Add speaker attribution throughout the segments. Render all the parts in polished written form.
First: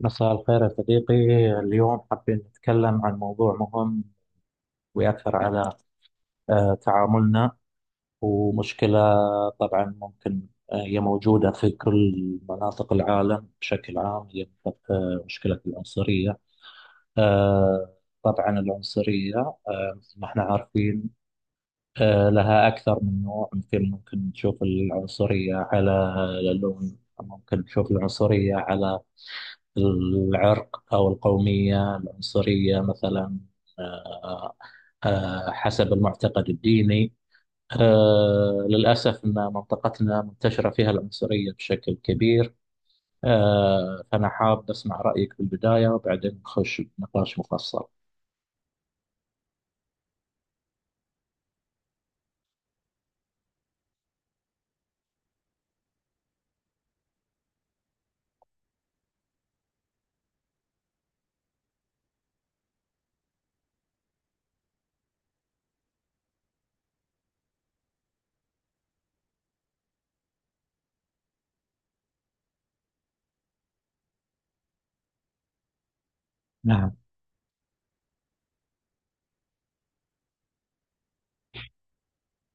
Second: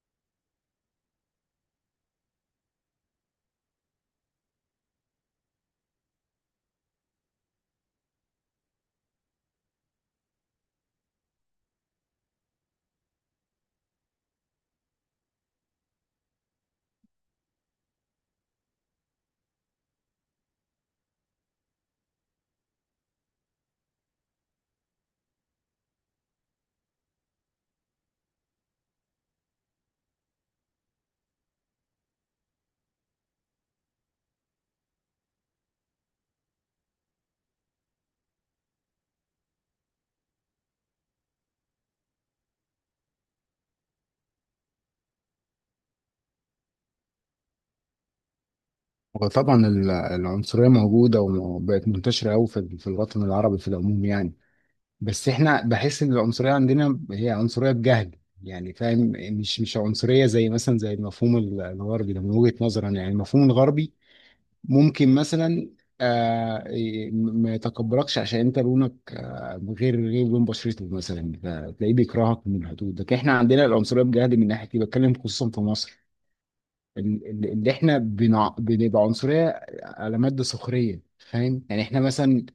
Speaker 1: مساء الخير يا صديقي. اليوم حابين نتكلم عن موضوع مهم ويأثر على تعاملنا ومشكلة. طبعا ممكن هي موجودة في كل مناطق العالم بشكل عام. هي مشكلة العنصرية. آه، طبعا العنصرية مثل ما احنا عارفين لها أكثر من نوع. مثل ممكن نشوف العنصرية على اللون، ممكن نشوف العنصرية على العرق أو القومية، العنصرية مثلا آه، حسب المعتقد الديني. للأسف أن منطقتنا منتشرة فيها العنصرية بشكل كبير. فأنا حاب أسمع رأيك في البداية وبعدين نخش بنقاش مفصل.
Speaker 2: وطبعا العنصرية موجودة وبقت منتشرة أوي في الوطن العربي في العموم يعني. بس احنا بحس إن العنصرية عندنا هي عنصرية بجهل، يعني فاهم؟ مش عنصرية زي مثلا زي المفهوم الغربي ده، من وجهة نظرا يعني المفهوم الغربي ممكن مثلا ما يتقبلكش عشان انت لونك غير لون بشرته مثلا، فتلاقيه بيكرهك من الحدود. لكن احنا عندنا العنصرية بجهل من ناحية دي، بتكلم خصوصا في مصر.
Speaker 1: نعم.
Speaker 2: اللي احنا بنبقى عنصرية على مادة سخرية، فاهم؟ يعني احنا مثلا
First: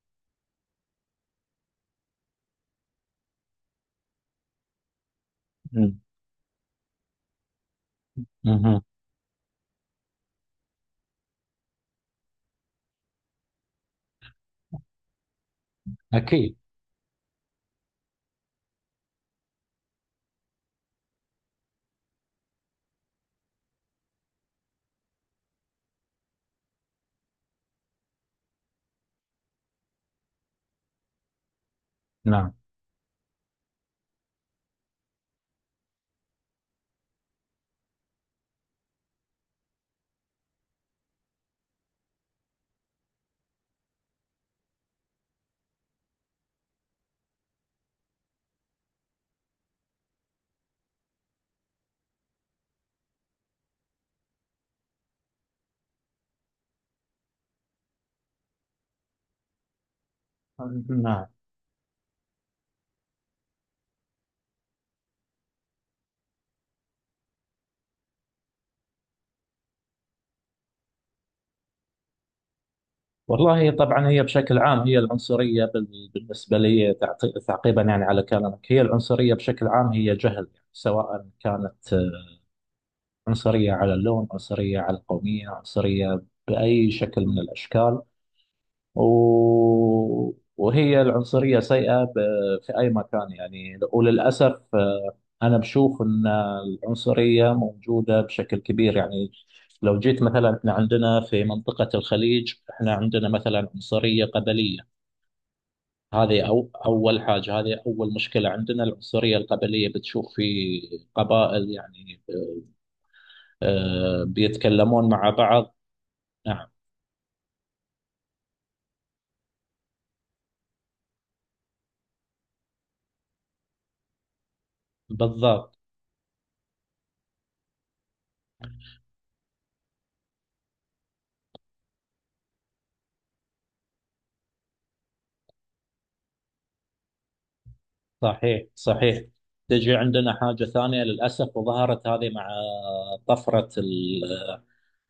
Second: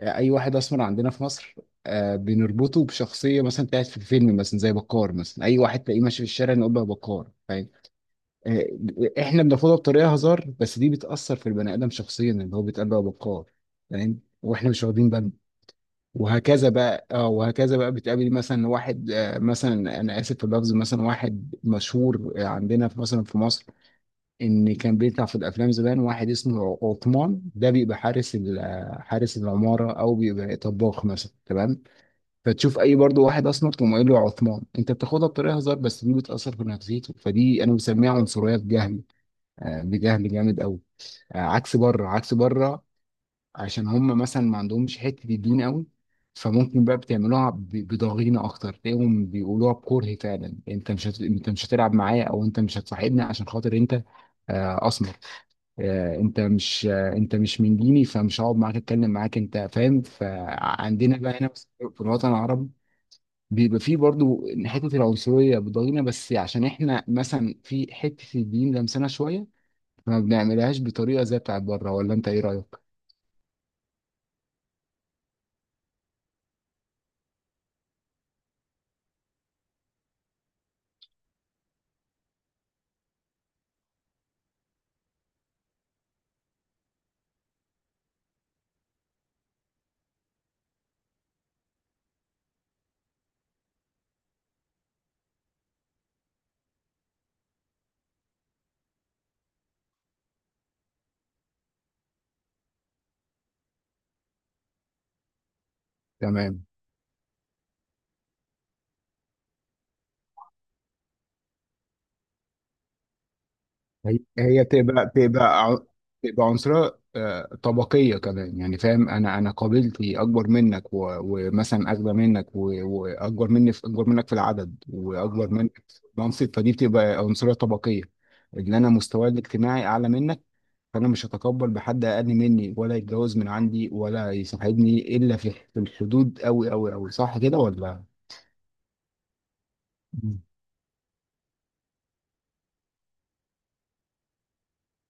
Speaker 2: اي واحد اسمر عندنا في مصر، بنربطه بشخصية مثلا بتاعت في الفيلم، مثلا زي بكار، مثلا اي واحد
Speaker 1: مم.
Speaker 2: تلاقيه ماشي في الشارع نقول له يا بكار، فاهم؟ آه،
Speaker 1: مهم.
Speaker 2: احنا بناخدها بطريقة هزار بس دي بتأثر في البني آدم شخصيا اللي هو بيتقال له يا بكار، فاهم؟ واحنا مش واخدين بالنا.
Speaker 1: أكيد.
Speaker 2: وهكذا بقى بتقابل مثلا واحد، مثلا انا اسف في اللفظ، مثلا واحد مشهور عندنا في مثلا في مصر، ان كان بيطلع في الافلام زمان، واحد اسمه عثمان ده، بيبقى حارس العماره او بيبقى طباخ مثلا، تمام.
Speaker 1: نعم،
Speaker 2: فتشوف اي برضو واحد اسمر تقوم قايل له عثمان، انت بتاخدها بطريقه هزار بس دي بتاثر في نفسيته، فدي انا بسميها عنصريه بجهل. بجهل جامد قوي، عكس بره، عكس بره. عشان هم مثلا ما عندهمش حته الدين قوي، فممكن بقى بتعملوها بضغينه اكتر. تلاقيهم بيقولوها بكره فعلا. انت مش هتلعب معايا او انت مش هتصاحبني عشان خاطر انت اسمر، انت مش من ديني، فمش هقعد معاك اتكلم معاك انت، فاهم؟ فعندنا
Speaker 1: نعم.
Speaker 2: بقى هنا في الوطن العربي، بيبقى فيه برضو حته العنصريه بتضايقنا، بس عشان احنا مثلا في حته الدين لمسنا شويه، فما بنعملهاش بطريقه زي بتاعت بره، ولا انت ايه رايك؟
Speaker 1: والله طبعا، هي بشكل عام، هي العنصرية بالنسبة لي تعقيبا يعني على كلامك، هي العنصرية بشكل عام هي جهل يعني، سواء كانت عنصرية على اللون، عنصرية على القومية، عنصرية بأي شكل من الأشكال. وهي العنصرية سيئة في أي مكان يعني. وللأسف أنا بشوف أن العنصرية موجودة بشكل كبير يعني. لو جيت مثلا، احنا عندنا في منطقة الخليج، احنا عندنا مثلا عنصرية قبلية. هذه
Speaker 2: تمام.
Speaker 1: أو أول حاجة، هذه أول مشكلة عندنا، العنصرية القبلية. بتشوف في قبائل يعني
Speaker 2: هي هي
Speaker 1: بيتكلمون
Speaker 2: تبقى
Speaker 1: مع
Speaker 2: تبقى
Speaker 1: بعض.
Speaker 2: ع- تبقى
Speaker 1: نعم.
Speaker 2: عنصرية طبقية كمان، يعني فاهم؟ أنا قابلتي أكبر منك ومثلا أغنى منك و- وأكبر مني في أكبر منك في العدد وأكبر منك
Speaker 1: بالضبط.
Speaker 2: في المنصب، فدي بتبقى عنصرية طبقية. اللي أنا مستواي الاجتماعي أعلى منك، فأنا مش هتقبل بحد أقل مني ولا يتجوز من عندي ولا يصاحبني إلا في الحدود أوي أوي أوي، صح كده ولا؟
Speaker 1: صحيح، صحيح. تجي عندنا
Speaker 2: مم.
Speaker 1: حاجة ثانية للأسف، وظهرت هذه مع طفرة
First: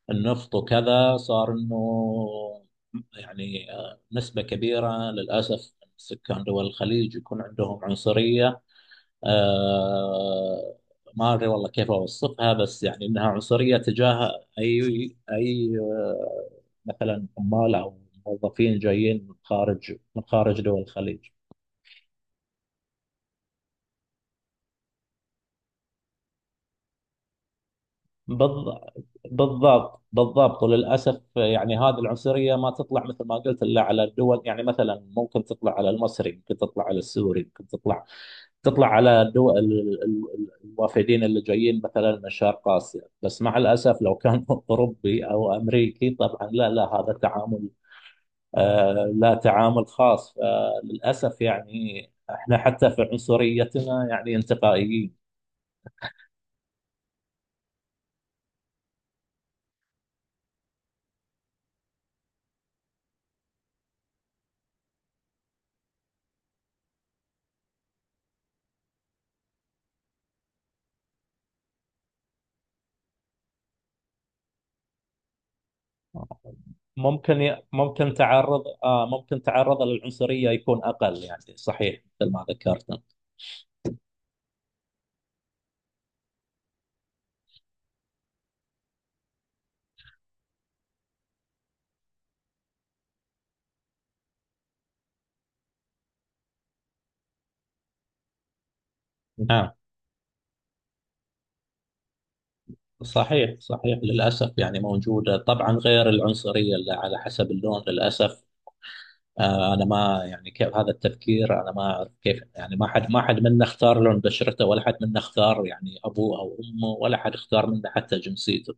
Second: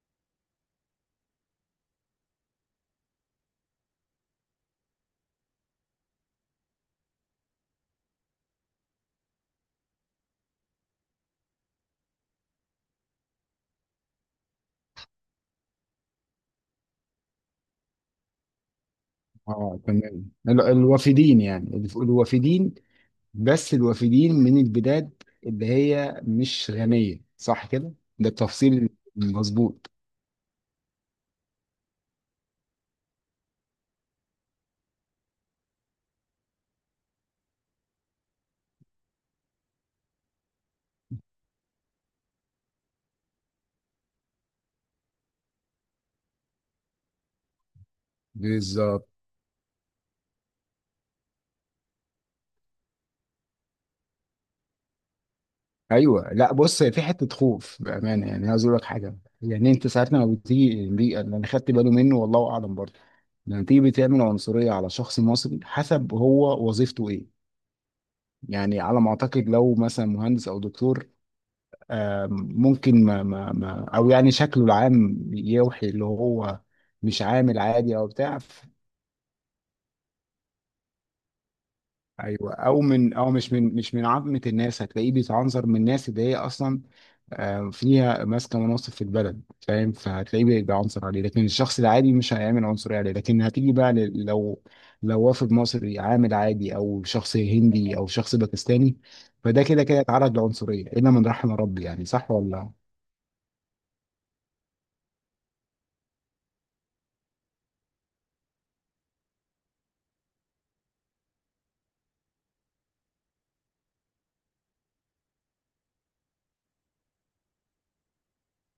Speaker 1: النفط وكذا. صار إنه يعني نسبة كبيرة للأسف من سكان دول الخليج يكون عندهم عنصرية. آه ما ادري والله كيف اوصفها، بس يعني انها عنصريه تجاه اي اي آه، مثلا عمال او موظفين جايين من
Speaker 2: تمام،
Speaker 1: خارج دول الخليج.
Speaker 2: الوافدين يعني الوافدين، بس الوافدين من البلاد اللي هي مش غنية، صح كده؟ ده التفصيل
Speaker 1: بالض-
Speaker 2: المظبوط،
Speaker 1: بالضبط، بالضبط. وللاسف يعني، هذه العنصريه ما تطلع مثل ما قلت الا على الدول يعني. مثلا ممكن تطلع على المصري، ممكن تطلع على السوري، ممكن تطلع على الدول الوافدين اللي جايين مثلا من شرق اسيا. بس مع الاسف لو كان اوروبي او امريكي، طبعا لا، لا، هذا تعامل
Speaker 2: بالظبط.
Speaker 1: لا، تعامل خاص. فللاسف يعني احنا حتى في عنصريتنا يعني انتقائيين.
Speaker 2: ايوه، لا بص، هي في حته خوف بامانه، يعني عايز اقول لك حاجه. يعني انت ساعات لما بتيجي، دي اللي انا خدت بالي منه والله اعلم برضه، لما تيجي بتعمل عنصريه على شخص مصري حسب هو وظيفته ايه. يعني على ما اعتقد، لو مثلا مهندس او دكتور، آم، ممكن ما او يعني شكله العام يوحي اللي هو مش
Speaker 1: ممكن
Speaker 2: عامل
Speaker 1: ي-
Speaker 2: عادي او
Speaker 1: ممكن
Speaker 2: بتاع.
Speaker 1: تعرض آه ممكن تعرض للعنصرية يكون أقل يعني. صحيح مثل ما
Speaker 2: ايوه، او
Speaker 1: ذكرت.
Speaker 2: من او مش من مش من عامه الناس، هتلاقيه بيتعنظر من الناس اللي هي اصلا فيها ماسكه مناصب في البلد، فاهم؟ فهتلاقيه بيعنصر عليه، لكن الشخص العادي مش هيعمل عنصريه عليه، لكن هتيجي بقى لو وافد مصري عامل عادي او شخص هندي او شخص باكستاني، فده
Speaker 1: نعم.
Speaker 2: كده كده اتعرض لعنصريه الا من رحم ربي، يعني صح ولا لا؟
Speaker 1: صحيح، صحيح. للأسف يعني موجودة طبعا، غير العنصرية اللي على حسب اللون للأسف. انا ما يعني، كيف هذا التفكير، انا ما اعرف كيف يعني. ما حد منا اختار لون بشرته، ولا حد منا اختار يعني ابوه او امه، ولا حد اختار منا حتى جنسيته.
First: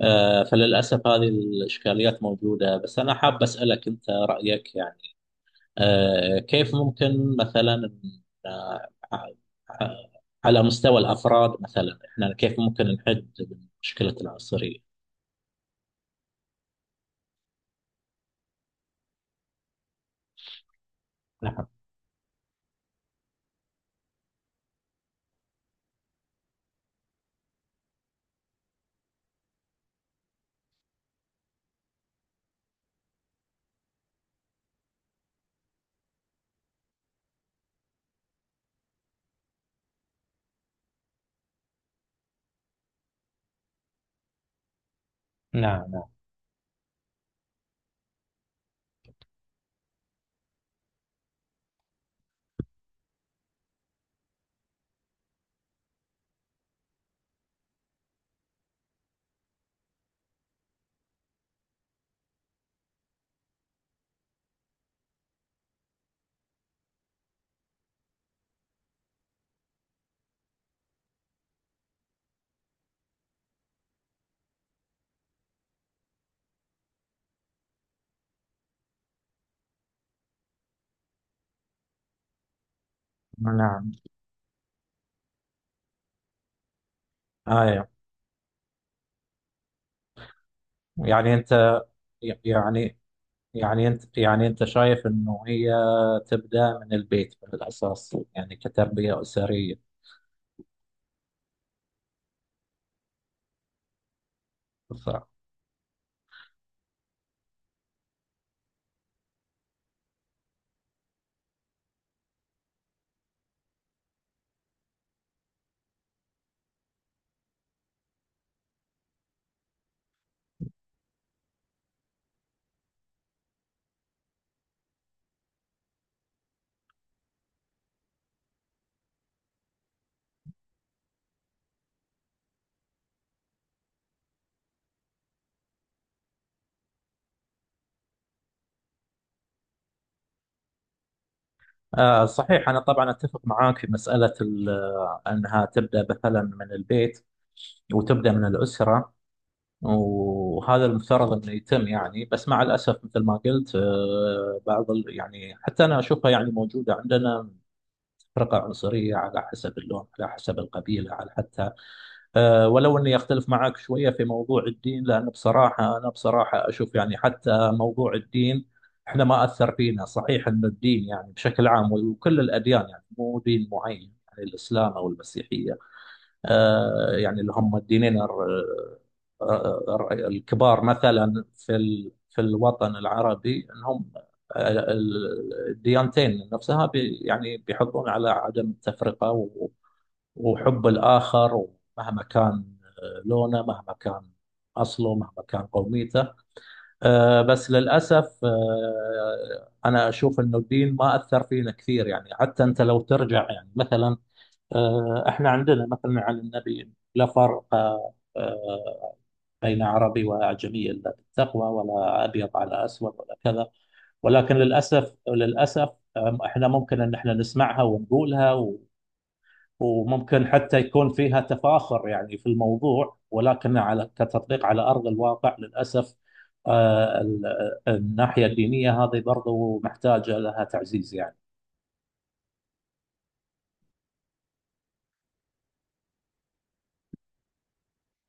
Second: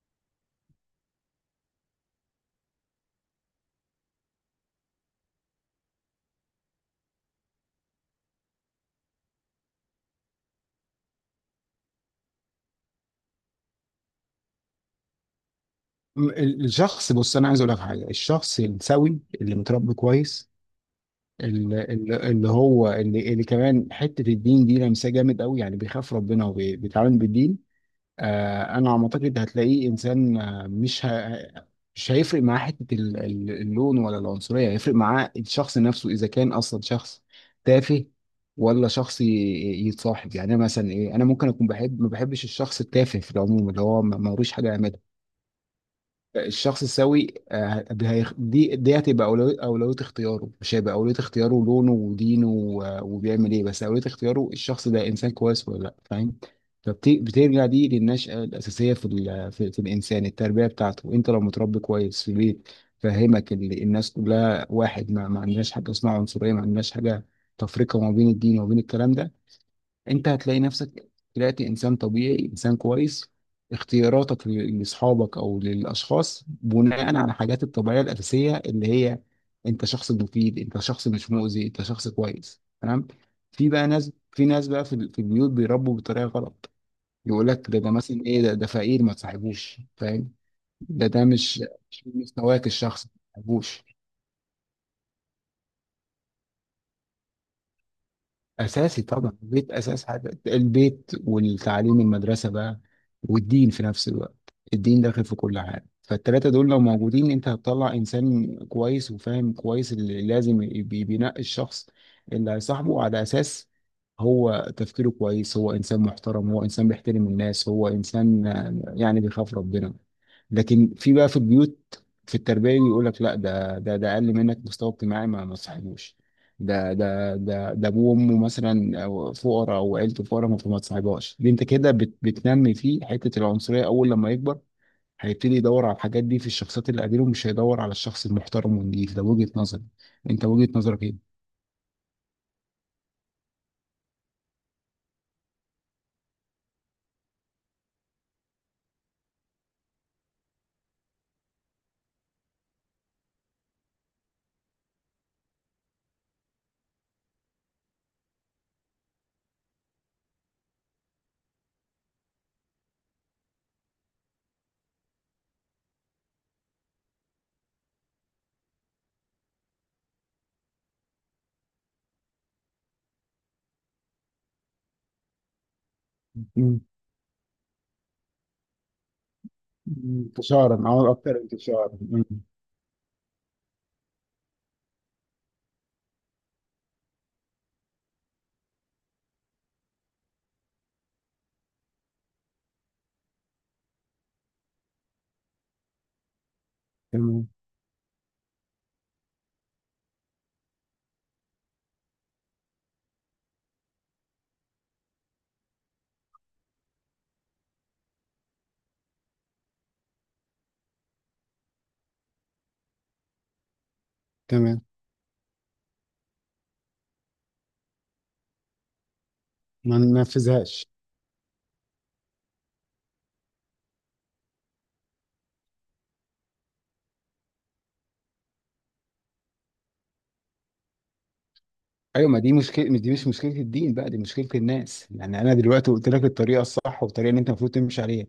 Speaker 1: فللاسف هذه الاشكاليات موجوده. بس انا حاب اسالك انت رايك يعني، كيف ممكن مثلا، آه، آه، على مستوى الافراد مثلا، احنا كيف ممكن نحد من مشكله العنصريه؟
Speaker 2: الشخص، بص انا عايز اقول لك حاجه، الشخص السوي اللي متربي كويس،
Speaker 1: نعم،
Speaker 2: اللي, اللي كمان حته الدين دي لمسه جامد قوي، يعني بيخاف ربنا وبيتعامل بالدين. انا على ما اعتقد هتلاقيه انسان، مش هيفرق معاه حته اللون ولا العنصريه، هيفرق معاه الشخص نفسه اذا كان اصلا شخص تافه ولا شخص يتصاحب. يعني أنا مثلا، ايه، انا ممكن اكون بحب ما بحبش الشخص التافه في العموم، اللي هو ملوش حاجه يعملها.
Speaker 1: نعم،
Speaker 2: الشخص السوي دي هتبقى أولوية اختياره، مش هيبقى أولوية اختياره لونه ودينه وبيعمل إيه، بس أولوية اختياره الشخص ده إنسان كويس ولا لأ، فاهم؟ فبترجع دي للنشأة الأساسية في الإنسان التربية بتاعته. أنت لو متربي كويس في بيت، فهمك الناس كلها واحد، ما عندناش حاجة اسمها عنصرية، ما عندناش حاجة تفرقة ما بين الدين وما بين الكلام ده. انت هتلاقي نفسك طلعت انسان طبيعي، انسان كويس، اختياراتك لاصحابك او للاشخاص بناء على الحاجات الطبيعيه الاساسيه اللي هي انت شخص مفيد، انت شخص مش مؤذي، انت شخص كويس، تمام.
Speaker 1: نعم، نعم.
Speaker 2: في ناس بقى في البيوت بيربوا بطريقه غلط، يقول لك ده
Speaker 1: آه
Speaker 2: ده مثلا، ايه، ده فقير، ما تصاحبوش، فاهم؟ ده
Speaker 1: يعني
Speaker 2: مش
Speaker 1: أنت
Speaker 2: مش من مستواك
Speaker 1: يعني،
Speaker 2: الشخصي، ما تصاحبوش.
Speaker 1: يعني انت شايف انه هي تبدا من البيت من الاساس يعني،
Speaker 2: اساسي
Speaker 1: كتربيه
Speaker 2: طبعا البيت،
Speaker 1: اسريه.
Speaker 2: اساس حاجه البيت والتعليم المدرسه بقى والدين في نفس الوقت. الدين
Speaker 1: ف-
Speaker 2: داخل في كل حاجه، فالتلاته دول لو موجودين انت هتطلع انسان كويس وفاهم كويس اللي لازم بينقي الشخص اللي هيصاحبه على اساس هو تفكيره كويس، هو انسان محترم، هو انسان بيحترم الناس، هو انسان يعني بيخاف ربنا. لكن في بقى في البيوت في التربيه بيقول لك لا، ده اقل منك مستوى اجتماعي، ما تصاحبوش. ده ده ده ابوه وامه مثلا أو فقراء او عيلته فقراء، ما فما تصاحبهاش. دي انت كده بتنمي فيه حته العنصريه، اول لما يكبر هيبتدي يدور على الحاجات دي في الشخصيات اللي قديمه، مش هيدور على الشخص المحترم والنضيف. ده وجهه نظري، انت وجهه نظرك ايه؟
Speaker 1: صحيح. انا طبعا اتفق معاك في مساله انها تبدا مثلا من البيت، وتبدا من الاسره، وهذا المفترض انه يتم يعني. بس مع الاسف مثل ما قلت بعض يعني حتى انا اشوفها يعني موجوده عندنا، فرقه عنصريه على حسب اللون، على حسب القبيله، على حتى ولو اني اختلف معك شويه في موضوع الدين، لان بصراحه انا بصراحه اشوف يعني حتى موضوع الدين، احنا ما اثر فينا. صحيح ان الدين يعني بشكل عام وكل الاديان يعني، مو دين معين يعني الاسلام او المسيحيه.
Speaker 2: مم.
Speaker 1: يعني اللي هم الدينين
Speaker 2: مم. انتشارا
Speaker 1: الكبار
Speaker 2: او اكتر
Speaker 1: مثلا في
Speaker 2: انتشارا. مم.
Speaker 1: في الوطن العربي، انهم الديانتين نفسها يعني بيحطون على عدم التفرقه وحب الآخر، مهما كان لونه، مهما كان أصله، مهما كان قوميته.
Speaker 2: تمام،
Speaker 1: بس للأسف أنا أشوف أنه الدين ما أثر فينا كثير يعني. حتى أنت لو ترجع يعني مثلا، إحنا عندنا مثلا عن النبي: لا فرق بين عربي وأعجمي إلا بالتقوى، ولا أبيض على أسود، ولا كذا. ولكن
Speaker 2: تمام،
Speaker 1: للأسف، للأسف، إحنا ممكن أن إحنا نسمعها ونقولها،
Speaker 2: ما
Speaker 1: وممكن حتى
Speaker 2: ننفذهاش.
Speaker 1: يكون فيها تفاخر يعني في الموضوع، ولكن على كتطبيق على أرض الواقع للأسف آه، ال- الناحية الدينية هذه برضو محتاجة لها تعزيز يعني.
Speaker 2: ايوه، ما دي مشكله، دي مش مشكله الدين بقى، دي مشكله الناس، يعني انا دلوقتي قلت لك الطريقه الصح والطريقه اللي انت المفروض تمشي عليها.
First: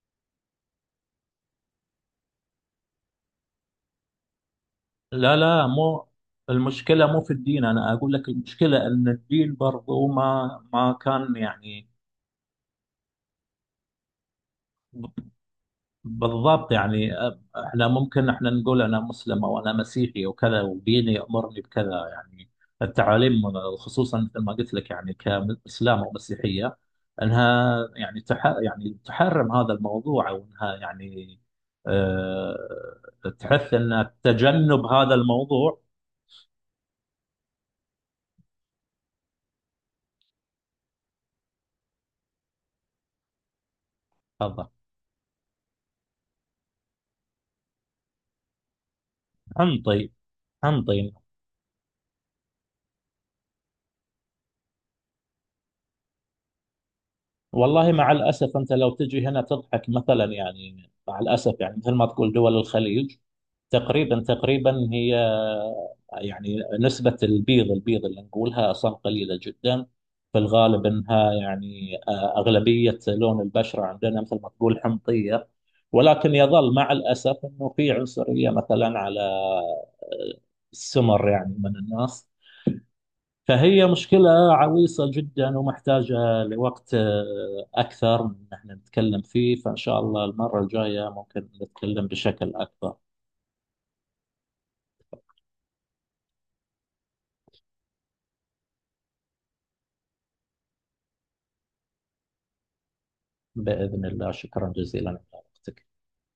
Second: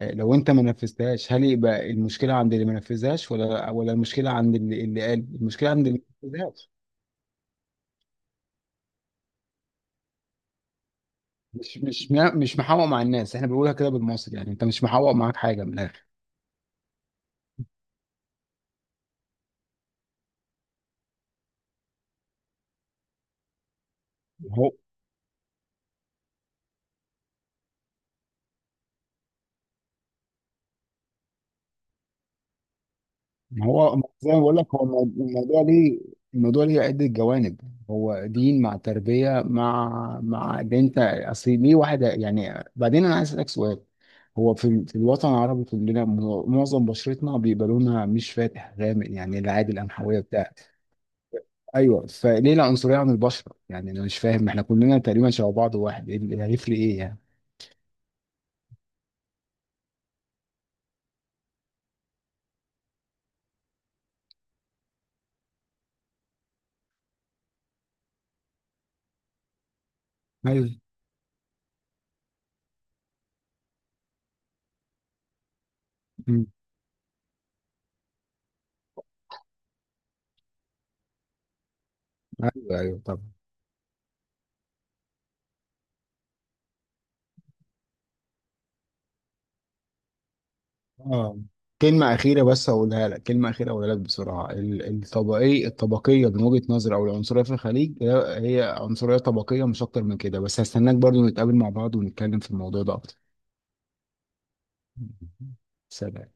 Speaker 2: لو انت ما نفذتهاش، هل يبقى المشكله عند اللي ما نفذهاش ولا المشكله عند اللي قال؟
Speaker 1: لا، لا،
Speaker 2: المشكله عند اللي
Speaker 1: مو
Speaker 2: ما نفذهاش.
Speaker 1: المشكلة، مو في الدين. أنا أقول لك المشكلة أن الدين برضو ما كان
Speaker 2: مش
Speaker 1: يعني.
Speaker 2: مش مش محوق مع الناس، احنا بنقولها كده بالمصري، يعني انت مش محوق معاك حاجه من الاخر.
Speaker 1: بالضبط يعني. احنا ممكن احنا نقول انا مسلم او انا مسيحي وكذا، وديني يامرني بكذا يعني. التعاليم، خصوصا مثل ما
Speaker 2: هو
Speaker 1: قلت لك يعني كاسلام او مسيحيه، انها يعني تح يعني تحرم هذا الموضوع، او انها يعني
Speaker 2: ما
Speaker 1: تحث
Speaker 2: هو
Speaker 1: ان
Speaker 2: زي ما بقول لك، هو
Speaker 1: تجنب هذا
Speaker 2: الموضوع
Speaker 1: الموضوع.
Speaker 2: ليه، الموضوع ليه عده جوانب. هو دين مع تربيه، مع ده انت اصل ليه واحد، يعني بعدين انا عايز اسالك سؤال. هو في
Speaker 1: هذا
Speaker 2: في الوطن العربي كلنا معظم بشرتنا بيبقى لونها مش فاتح، غامق يعني العادي
Speaker 1: حنطي.
Speaker 2: القمحويه بتاع.
Speaker 1: حنطي.
Speaker 2: ايوه، فليه العنصريه عن البشره؟ يعني انا مش فاهم، احنا كلنا تقريبا شبه بعض واحد، ايه اللي هيفرق ايه يعني.
Speaker 1: والله مع الأسف، أنت لو تجي هنا تضحك مثلا يعني. مع الأسف يعني مثل ما تقول، دول الخليج تقريبا تقريبا هي يعني، نسبة البيض، البيض اللي نقولها أصلا قليلة جدا. في
Speaker 2: ايوه.
Speaker 1: الغالب أنها يعني أغلبية لون البشرة عندنا مثل ما تقول حمضية. ولكن
Speaker 2: مم.
Speaker 1: يظل مع الأسف أنه في عنصرية مثلا على السمر يعني من الناس.
Speaker 2: ايوه، ايوه، طبعا.
Speaker 1: فهي مشكلة عويصة جدا، ومحتاجة لوقت أكثر من إن احنا نتكلم فيه. فإن شاء الله المرة الجاية
Speaker 2: اه
Speaker 1: ممكن نتكلم
Speaker 2: كلمة أخيرة
Speaker 1: بشكل
Speaker 2: بس
Speaker 1: أكبر.
Speaker 2: هقولها لك، كلمة أخيرة هقولها لك بسرعة، الطبقية من وجهة نظري، أو العنصرية في الخليج هي هي عنصرية طبقية مش أكتر من كده، بس هستناك برضو نتقابل مع بعض ونتكلم في الموضوع ده أكتر.
Speaker 1: بإذن الله، شكرا جزيلا على وقتك.
Speaker 2: سلام.